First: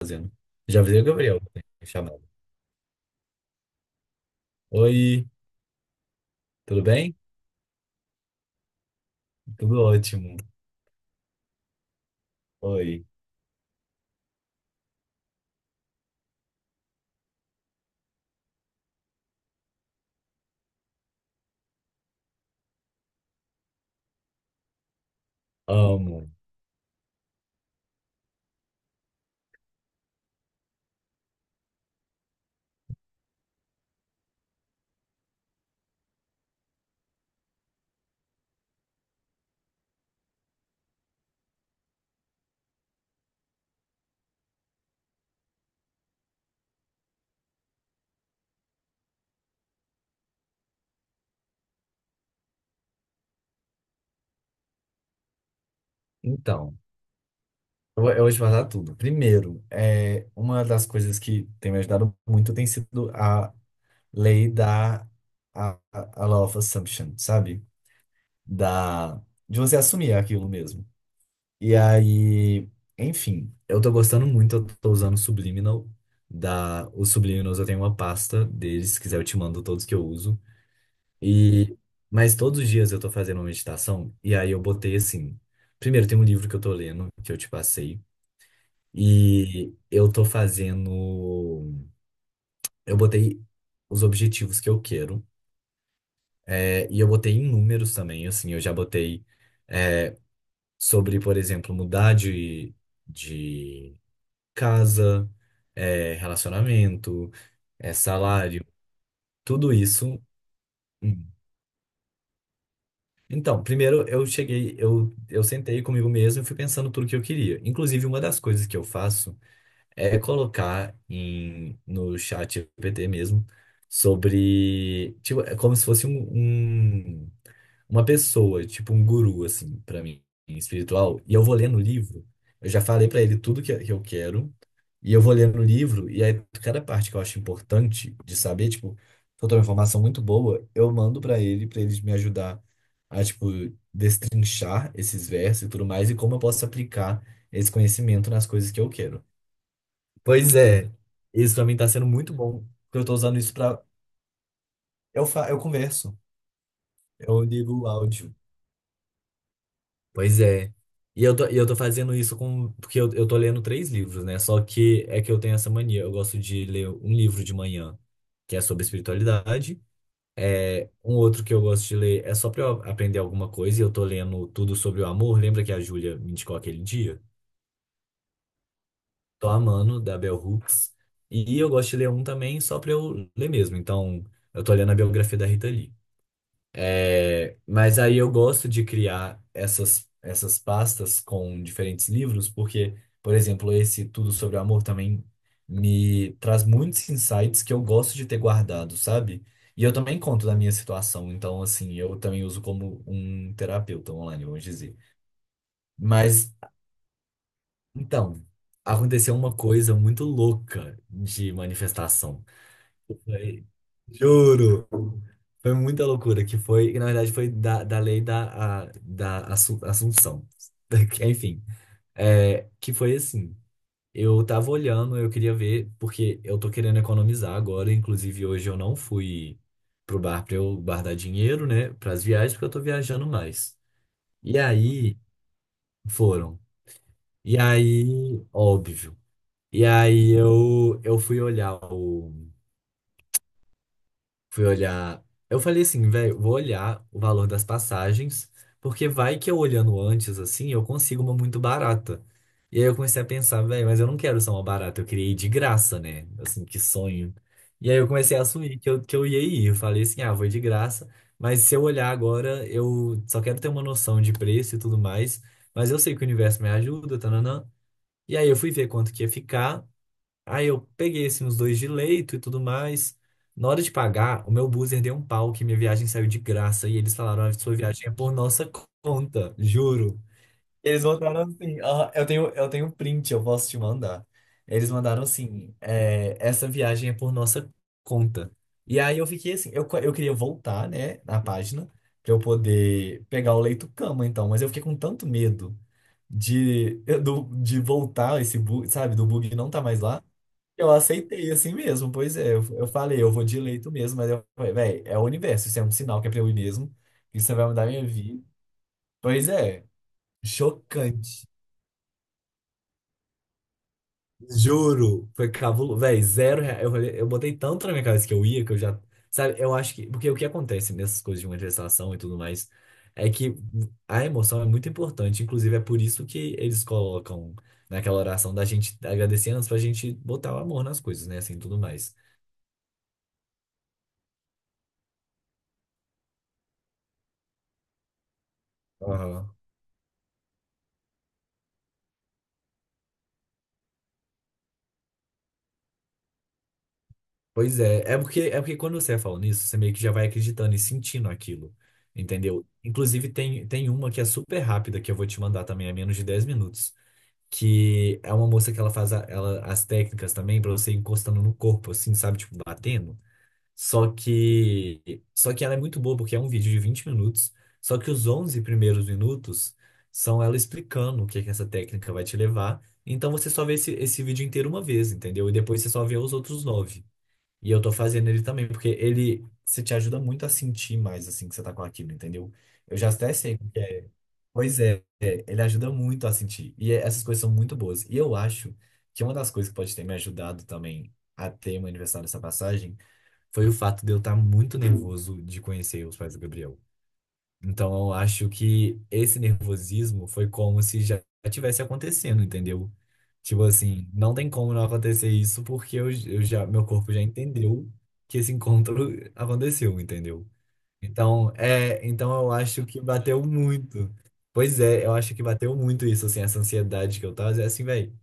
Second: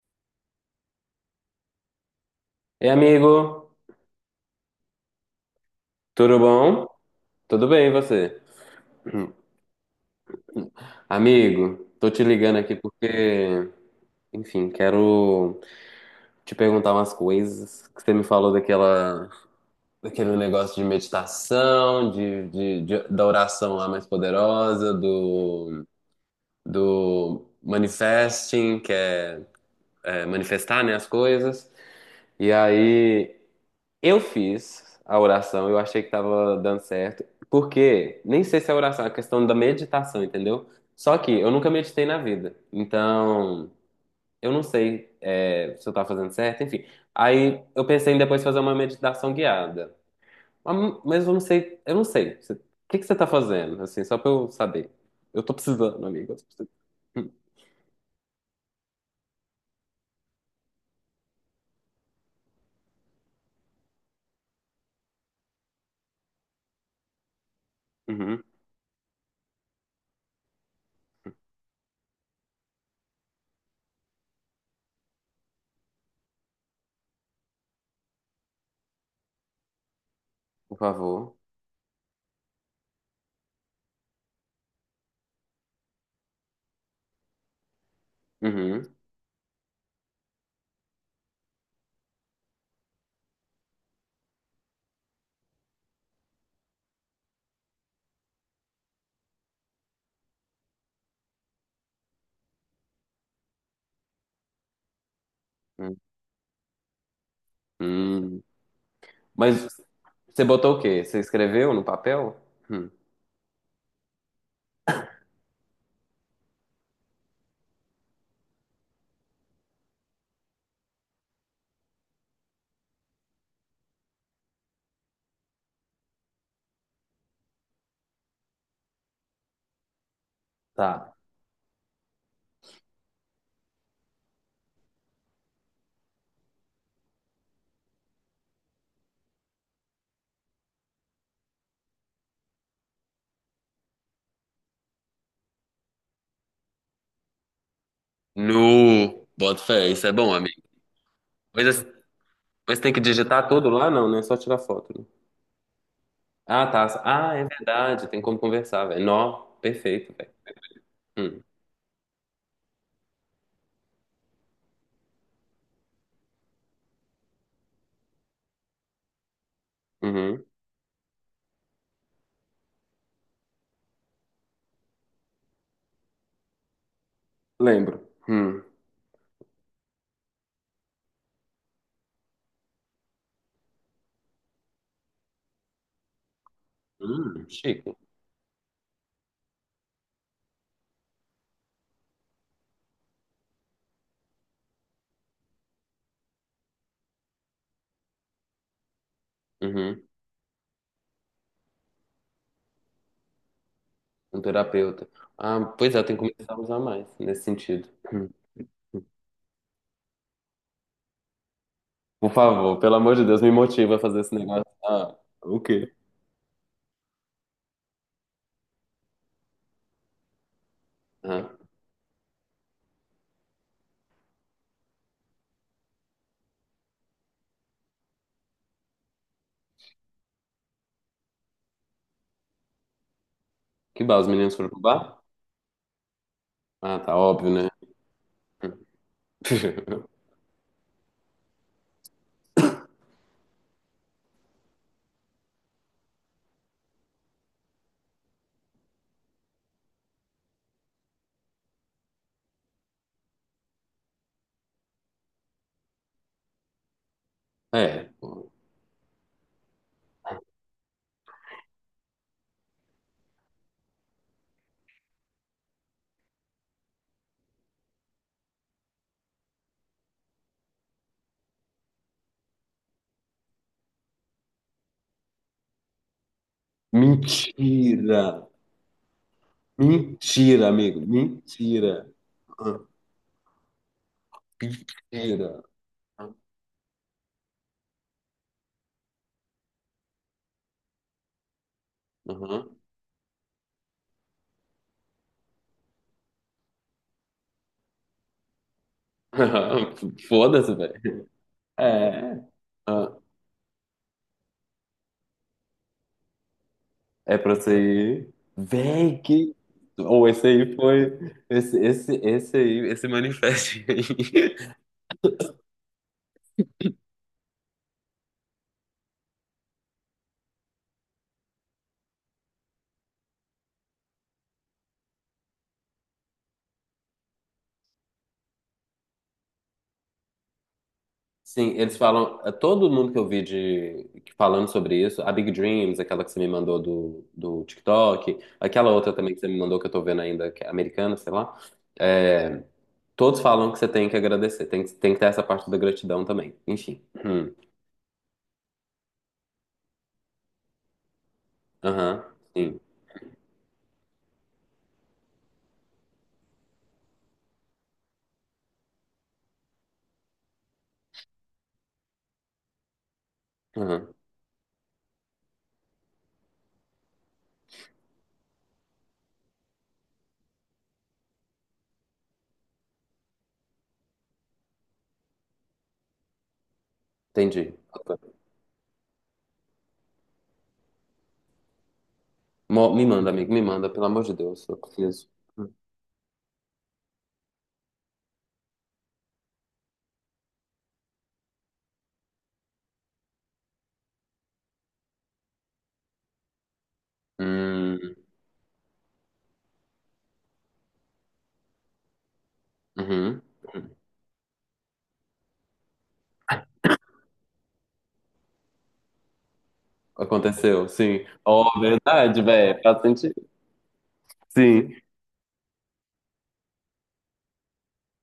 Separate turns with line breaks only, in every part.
Fazendo. Já avisei o Gabriel, né, chamado.
Ei, amigo,
Oi,
tudo
tudo
bom?
bem?
Tudo bem, e você? Hum.
Tudo ótimo.
Amigo, tô te ligando aqui
Oi,
porque, enfim, quero te perguntar umas coisas que você me falou daquela, daquele negócio de meditação, da oração lá mais poderosa, do,
amo.
do manifesting, é manifestar, né, as coisas. E aí, eu fiz a oração, eu achei que tava dando certo, porque nem sei se é oração, é questão da meditação, entendeu? Só que eu nunca meditei na vida, então eu não sei é, se eu tava fazendo certo, enfim. Aí eu pensei em depois fazer uma meditação guiada, mas eu não sei, eu não sei. Você- O que que você tá fazendo, assim, só pra eu saber? Eu tô precisando, amigo, eu tô precisando.
Então,
Hum.
eu vou te falar tudo. Primeiro, é, uma das coisas que tem me ajudado muito tem sido a lei a law of assumption, sabe?
Uhum,
Da, de você assumir aquilo mesmo. E aí, enfim, eu tô gostando muito, eu tô usando o Subliminal. Os Subliminals eu tenho uma pasta deles, se quiser eu te mando todos que eu uso.
por favor.
E, mas todos os dias eu tô fazendo uma meditação, e aí eu botei assim. Primeiro, tem um livro que eu tô lendo, que eu te passei,
Uhum,
e eu tô fazendo. Eu botei os objetivos que eu quero, é, e eu botei em números também, assim, eu já botei é, sobre, por exemplo, mudar de casa, é, relacionamento, é,
uhum.
salário,
Mas
tudo isso.
você botou o quê? Você
hum,
escreveu no papel? Hum.
Então, primeiro eu cheguei, eu sentei comigo mesmo e fui pensando tudo que eu queria. Inclusive, uma das coisas que eu faço é colocar no chat GPT mesmo sobre, tipo, é como se fosse uma pessoa, tipo um guru, assim, pra mim,
Tá.
espiritual, e eu vou ler no livro, eu já falei pra ele tudo que eu quero, e eu vou ler no livro, e aí cada parte que eu acho importante de saber, tipo, se eu tô uma informação muito boa, eu mando pra ele me ajudar a, tipo, destrinchar esses versos e tudo mais, e como eu posso aplicar esse conhecimento nas coisas que eu quero.
No, bota fé, isso é bom,
Pois
amigo.
é, isso pra
Mas,
mim
assim,
tá sendo muito bom,
mas tem
porque
que
eu tô usando
digitar
isso
tudo
pra.
lá? Não, não é só tirar foto, né?
Eu converso,
Ah, tá. Ah,
eu
é
ligo o
verdade. Tem
áudio.
como conversar, velho. Nó, perfeito,
Pois é. E eu
velho.
tô, e eu tô fazendo isso com. Porque eu tô lendo três livros, né? Só que é que eu tenho essa mania. Eu gosto de ler um livro de manhã, que é sobre espiritualidade.
Uhum.
É, um outro que eu gosto de ler é só pra eu aprender alguma coisa, e eu tô lendo tudo sobre o amor. Lembra que a Júlia me indicou aquele dia?
Lembro. Hum.
Tô amando, da Bell Hooks. E eu gosto de ler um também só pra eu ler mesmo. Então, eu tô lendo a biografia da Rita Lee. É,
Chique.
mas aí eu gosto de criar essas pastas com diferentes livros, porque, por exemplo, esse Tudo sobre o Amor também me traz muitos insights que eu gosto de ter guardado, sabe? E eu
Uhum.
também conto da minha situação, então, assim, eu também uso como um terapeuta
Um
online, vamos dizer.
terapeuta. Ah, pois é, tem que
Mas,
começar a usar mais nesse sentido. Hum.
então, aconteceu uma coisa muito louca de
Por
manifestação.
favor, pelo amor de Deus, me
Foi-
motiva a fazer esse negócio.
Juro!
Ah, o
Foi
quê?
muita loucura, que foi, que na verdade foi da lei da Assunção.
Ah,
Enfim, é, que foi assim, eu tava olhando, eu queria ver, porque eu tô querendo economizar agora, inclusive hoje eu não fui pro bar pra eu guardar dinheiro, né, pras viagens, porque eu tô viajando mais.
que bar? Os meninos
E
foram pro
aí,
bar?
foram.
Ah, tá óbvio,
E
né?
aí, óbvio. E aí eu fui olhar. Eu falei assim, velho, vou olhar o valor das passagens, porque vai que eu olhando antes, assim, eu consigo uma muito barata. E aí eu comecei a pensar, velho, mas eu não quero só uma barata, eu queria ir de graça, né? Assim, que sonho. E aí eu
É.
comecei a assumir que eu ia ir. Eu falei assim, ah, vou ir de graça, mas se eu olhar agora, eu só quero ter uma noção de preço e tudo mais, mas eu sei que o universo me ajuda, tananã. E aí eu fui ver quanto que ia ficar. Aí eu peguei assim os dois de leito e tudo mais. Na hora de pagar, o meu buzzer deu um pau que minha viagem saiu de graça e eles falaram, "Ah, a sua viagem é
Mentira!
por nossa conta", juro.
Mentira, amigo.
Eles mandaram assim,
Mentira.
ah, eu tenho eu
Ah,
tenho um print, eu posso te mandar. Eles mandaram
mentira.
assim,
Ah,
é, essa viagem é por nossa conta. E aí eu fiquei assim, eu queria voltar, né, na página pra eu
aham.
poder pegar o leito cama então, mas eu fiquei com tanto medo de de voltar esse bug, sabe, do bug não tá mais lá.
Foda-se,
Eu
velho.
aceitei assim mesmo, pois
É.
é. Eu
Ah,
falei, eu vou de leito mesmo, mas eu falei, velho, é o universo, isso é um sinal que é pra eu ir mesmo.
é pra
Isso vai
você
mudar minha
ir.
vida.
Véi,
Pois
que.
é,
Ou esse aí foi.
chocante.
Esse aí, esse manifesto aí.
Juro, foi cabuloso. Velho, zero real. Eu falei, eu botei tanto na minha cabeça que eu ia, que eu já. Sabe, eu acho que. Porque o que acontece nessas coisas de manifestação e tudo mais é que a emoção é muito importante. Inclusive, é por isso que eles colocam naquela oração da gente agradecer antes pra gente botar o amor nas coisas, né? Assim,
Sim,
tudo
eles
mais.
falam. É, todo mundo que eu vi de, que- falando sobre isso, a Big Dreams, aquela que você me mandou do, do TikTok, aquela outra também que você me mandou que eu tô vendo ainda, que é americana, sei lá. É, todos falam que você tem que agradecer, tem que ter essa parte da gratidão também. Enfim. Hum.
Pois é, é porque quando você vai falando isso, você meio que já vai acreditando e sentindo aquilo,
Aham,
entendeu?
sim.
Inclusive, tem uma que é super rápida, que eu vou te mandar também, é menos de 10 minutos, que é uma moça que ela faz as técnicas também pra você ir encostando no corpo, assim, sabe? Tipo, batendo. Só
Aham,
que, só que ela é muito boa, porque é um vídeo de 20 minutos, só que os 11 primeiros minutos são ela explicando o que é que essa técnica vai te levar, então você só vê esse vídeo inteiro uma vez, entendeu? E depois você só vê os outros nove e
entendi.
eu tô fazendo ele também, porque ele se te ajuda muito a sentir mais assim que você tá com aquilo, entendeu?
Mo-
Eu
Me
já
manda,
até
amigo,
sei o
me
que
manda, pelo
é.
amor de Deus, eu
Pois é,
preciso.
é, ele ajuda muito a sentir. Essas coisas são muito boas. E eu acho que uma das coisas que pode ter me ajudado também a ter um aniversário dessa passagem foi o fato de eu estar muito nervoso de conhecer os pais do Gabriel. Então
Hum,
eu acho que esse nervosismo foi como se já tivesse acontecendo, entendeu?
uhum.
Tipo assim, não tem como não acontecer isso porque eu já, meu corpo já entendeu que esse encontro aconteceu, entendeu?
Aconteceu, sim.
Então,
Oh,
é, então
verdade,
eu
velho,
acho que
faz
bateu
sentido.
muito. Pois
Sim,
é, eu acho que bateu muito isso, assim, essa ansiedade que eu tava, é assim, velho.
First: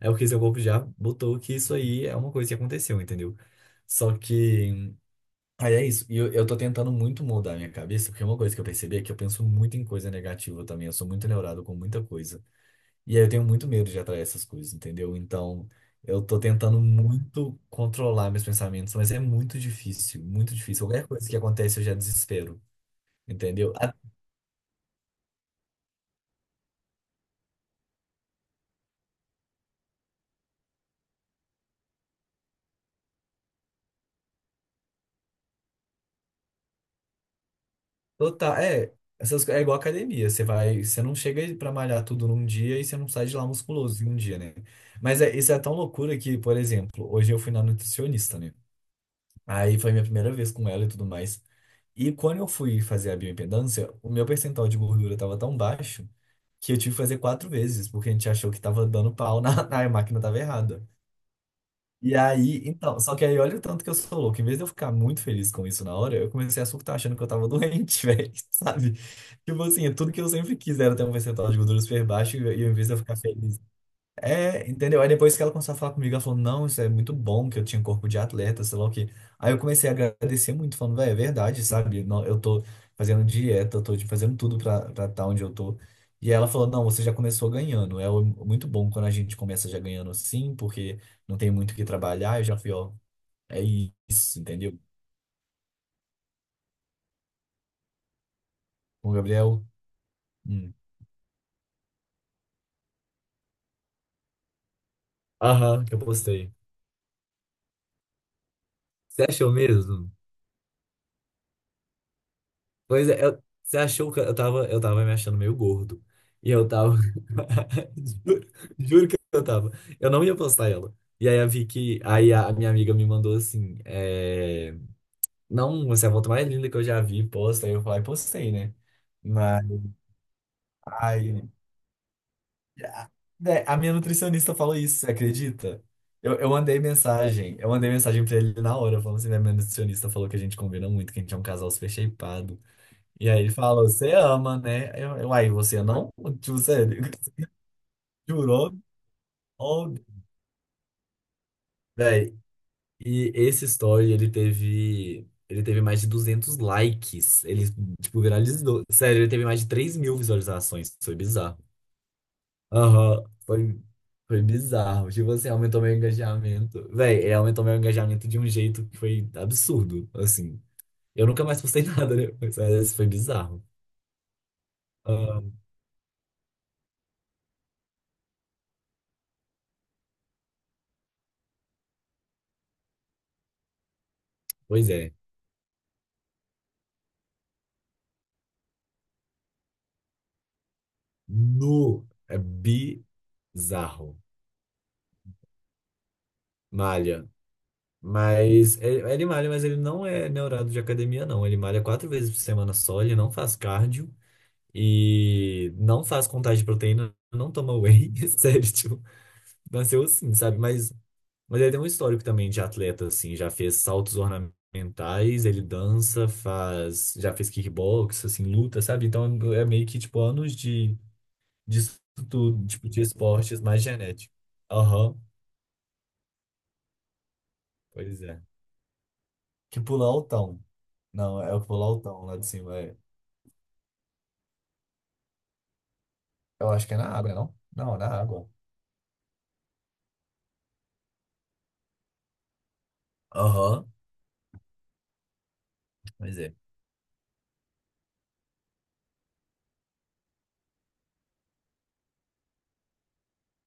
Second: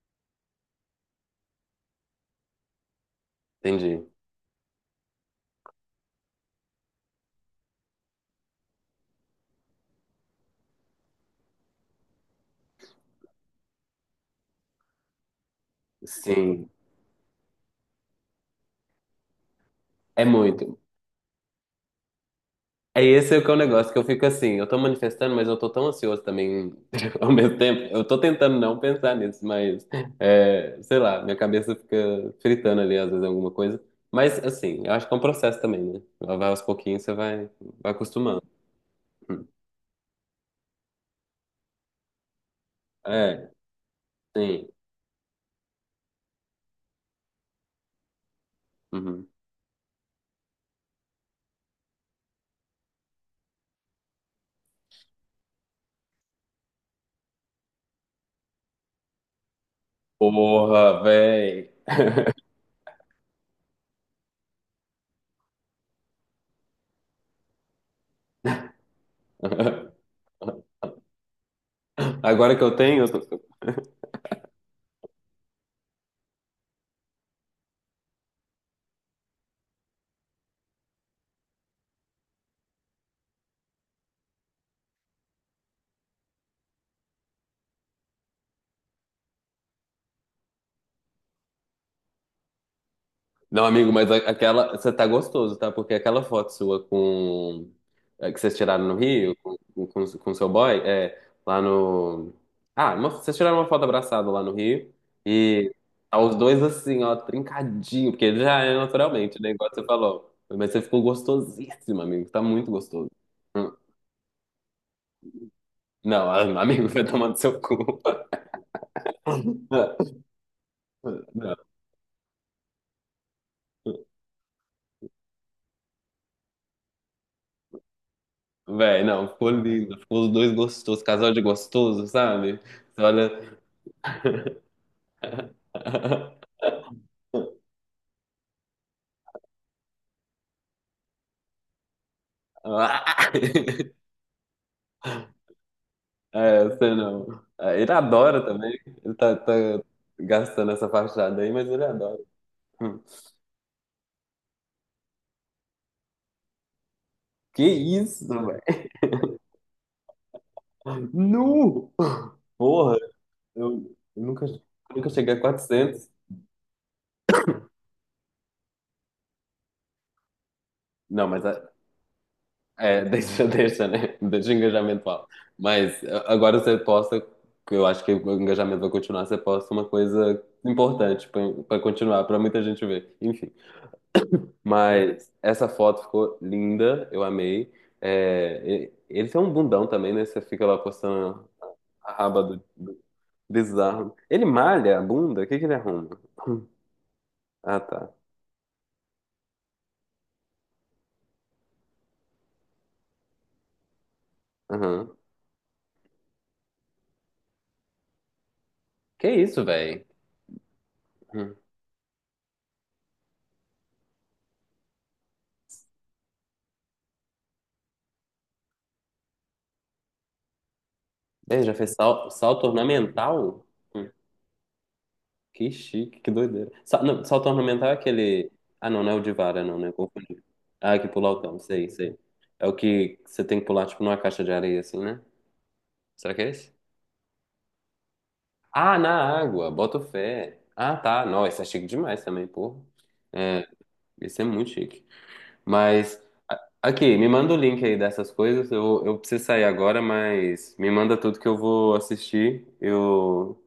É porque seu corpo já botou que isso aí é uma coisa que aconteceu, entendeu?
entendi.
Só que Aí é isso. E eu tô tentando muito mudar a minha cabeça, porque é uma coisa que eu percebi é que eu penso muito em coisa negativa também. Eu sou muito neurado com muita coisa. E aí eu tenho muito medo de atrair essas coisas, entendeu? Então, eu tô
Sim,
tentando muito controlar meus pensamentos, mas é muito difícil,
é
muito
muito.
difícil. Qualquer coisa que acontece, eu já desespero,
É esse é o que é o
entendeu? A
negócio, que eu fico assim, eu tô manifestando, mas eu tô tão ansioso também ao mesmo tempo. Eu tô tentando não pensar nisso, mas é, sei lá, minha cabeça fica fritando ali às vezes alguma coisa. Mas assim, eu acho que é um processo também, né? Vai aos pouquinhos, você vai, vai acostumando.
Total, é, é igual academia. Você vai, você não chega pra malhar tudo num dia e você não sai de lá
É,
musculoso em um dia, né?
sim.
Mas é, isso é tão loucura que, por exemplo, hoje eu fui na nutricionista, né?
Uhum.
Aí foi minha primeira vez com ela e tudo mais. E quando eu fui fazer a bioimpedância, o meu percentual de gordura estava tão baixo que eu tive que fazer 4 vezes, porque a gente achou que estava dando pau na, na máquina estava errada.
Porra, véi.
E aí, então, só que aí olha o tanto que eu sou louco. Em vez de eu ficar muito feliz com isso na hora, eu comecei a surtar achando que eu tava doente, velho, sabe? Tipo assim, é tudo que eu sempre quis era ter um percentual de gordura super baixo,
Agora que
e em
eu
vez de eu
tenho,
ficar feliz é, entendeu? Aí depois que ela começou a falar comigo, ela falou, não, isso é muito bom, que eu tinha corpo de atleta, sei lá o quê. Aí eu comecei a agradecer muito, falando, velho, é verdade, sabe? Não, eu tô fazendo dieta, eu tô fazendo tudo pra estar onde eu tô. E ela falou, não, você já começou ganhando. Muito bom quando a gente começa já ganhando assim, porque não tem muito o que trabalhar. Eu já fui, ó, é
não, amigo, mas a-
isso,
aquela.
entendeu?
Você tá gostoso, tá? Porque aquela foto sua com. É, que vocês tiraram no
Com o
Rio,
Gabriel,
com seu
hum,
boy, é. Lá no. Ah, uma- vocês tiraram uma foto abraçada lá no Rio. E
aham, que eu
tá os
postei.
dois assim, ó, trincadinho, porque ele já é
Você
naturalmente, né?
achou
Igual você
mesmo?
falou. Mas você ficou gostosíssimo, amigo. Tá muito gostoso.
Pois é,
Hum.
você achou que eu tava me achando meio gordo.
Não,
E
a-
eu
amigo,
tava.
vai tomar no seu cu.
Juro, juro que eu tava. Eu
Não,
não ia postar ela. E aí a
não.
Vicky, aí a minha amiga me mandou assim: é, não, você é a foto mais linda que eu já vi, posta. Aí eu falei, postei, né?
Véi, não, ficou
Mas.
lindo. Ficou os dois gostosos, casal de
Ai,
gostoso, sabe? Você
a
olha.
né, a minha nutricionista falou isso, você acredita? Eu mandei mensagem pra ele na hora, falando assim: né, minha nutricionista falou que a gente combina muito, que a gente é um casal super shapeado. E aí ele falou, você ama, né? Aí você não? Tipo,
É, você
sério,
não. É, ele adora também.
jurou?
Ele tá, tá
Oh,
gastando essa fachada aí, mas ele adora.
véi.
Hum.
E esse story, ele teve mais de 200 likes.
Que
Ele, tipo,
isso, velho?
viralizou. Sério, ele teve mais de 3 mil visualizações. Foi bizarro.
Nu! Porra,
Aham,
eu
foi
nunca,
bizarro.
nunca
Tipo
cheguei a
assim, aumentou meu
400.
engajamento. Véi, ele aumentou meu engajamento de um jeito que foi absurdo, assim. Eu
Não,
nunca
mas é,
mais postei nada, né? Mas esse
é,
foi
deixa,
bizarro.
deixa, né? Deixa o engajamento alto.
Ah,
Mas é, agora você posta, que eu acho que o engajamento vai continuar, você posta uma coisa importante pra pra continuar, pra muita gente ver. Enfim.
pois é.
Mas essa foto ficou linda, eu amei. É, e- ele tem um bundão também, né? Você fica lá postando
Nu,
a
é
raba do, do
bizarro.
bizarro. Ele malha a bunda? O que que ele arruma?
Malha.
Ah, tá.
Mas ele malha, mas ele não é neurado de academia, não. Ele malha 4 vezes por semana só, ele não faz cardio
Aham.
e não faz contagem de proteína, não toma whey. Sério, tipo,
Que isso,
nasceu
velho?
assim, sabe? Mas ele tem um histórico também de atleta, assim, já fez saltos ornamentais, ele dança, faz, já fez kickbox, assim, luta, sabe? Então é meio que, tipo, anos de,
Ele já fez
disso
sal-
tudo,
salto
tipo, de esportes
ornamental?
mais
Hum,
genético. Aham,
Que chique, que doideira. Sa- não, salto ornamental é
pois é.
aquele. Ah, não, não é o de vara, não,
Que
né?
pular o
Confundi.
tão.
Ah, é que pular o
Não, é
cão,
o pulo
sei, sei.
altão lá de
É o
cima. É.
que você tem que pular, tipo, numa caixa de areia, assim, né? Será que é
Eu
esse?
acho que é na água, não? Não, é na água.
Ah, na água, boto fé. Ah, tá. Não, esse é chique demais também, porra. É,
Aham,
esse é muito chique. Mas,
mas é.
a- aqui, me manda o link aí dessas coisas. Eu preciso sair agora, mas me manda tudo que eu vou assistir. Eu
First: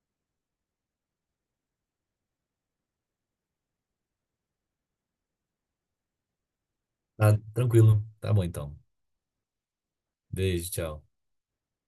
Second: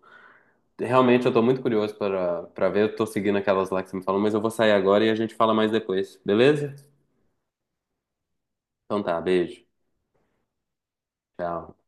realmente eu tô muito curioso para para ver. Eu tô seguindo aquelas lá que você me falou, mas eu vou sair agora e a gente fala mais depois, beleza?
Tá tranquilo. Tá bom então.
Então tá, beijo.
Beijo, tchau.
Tchau.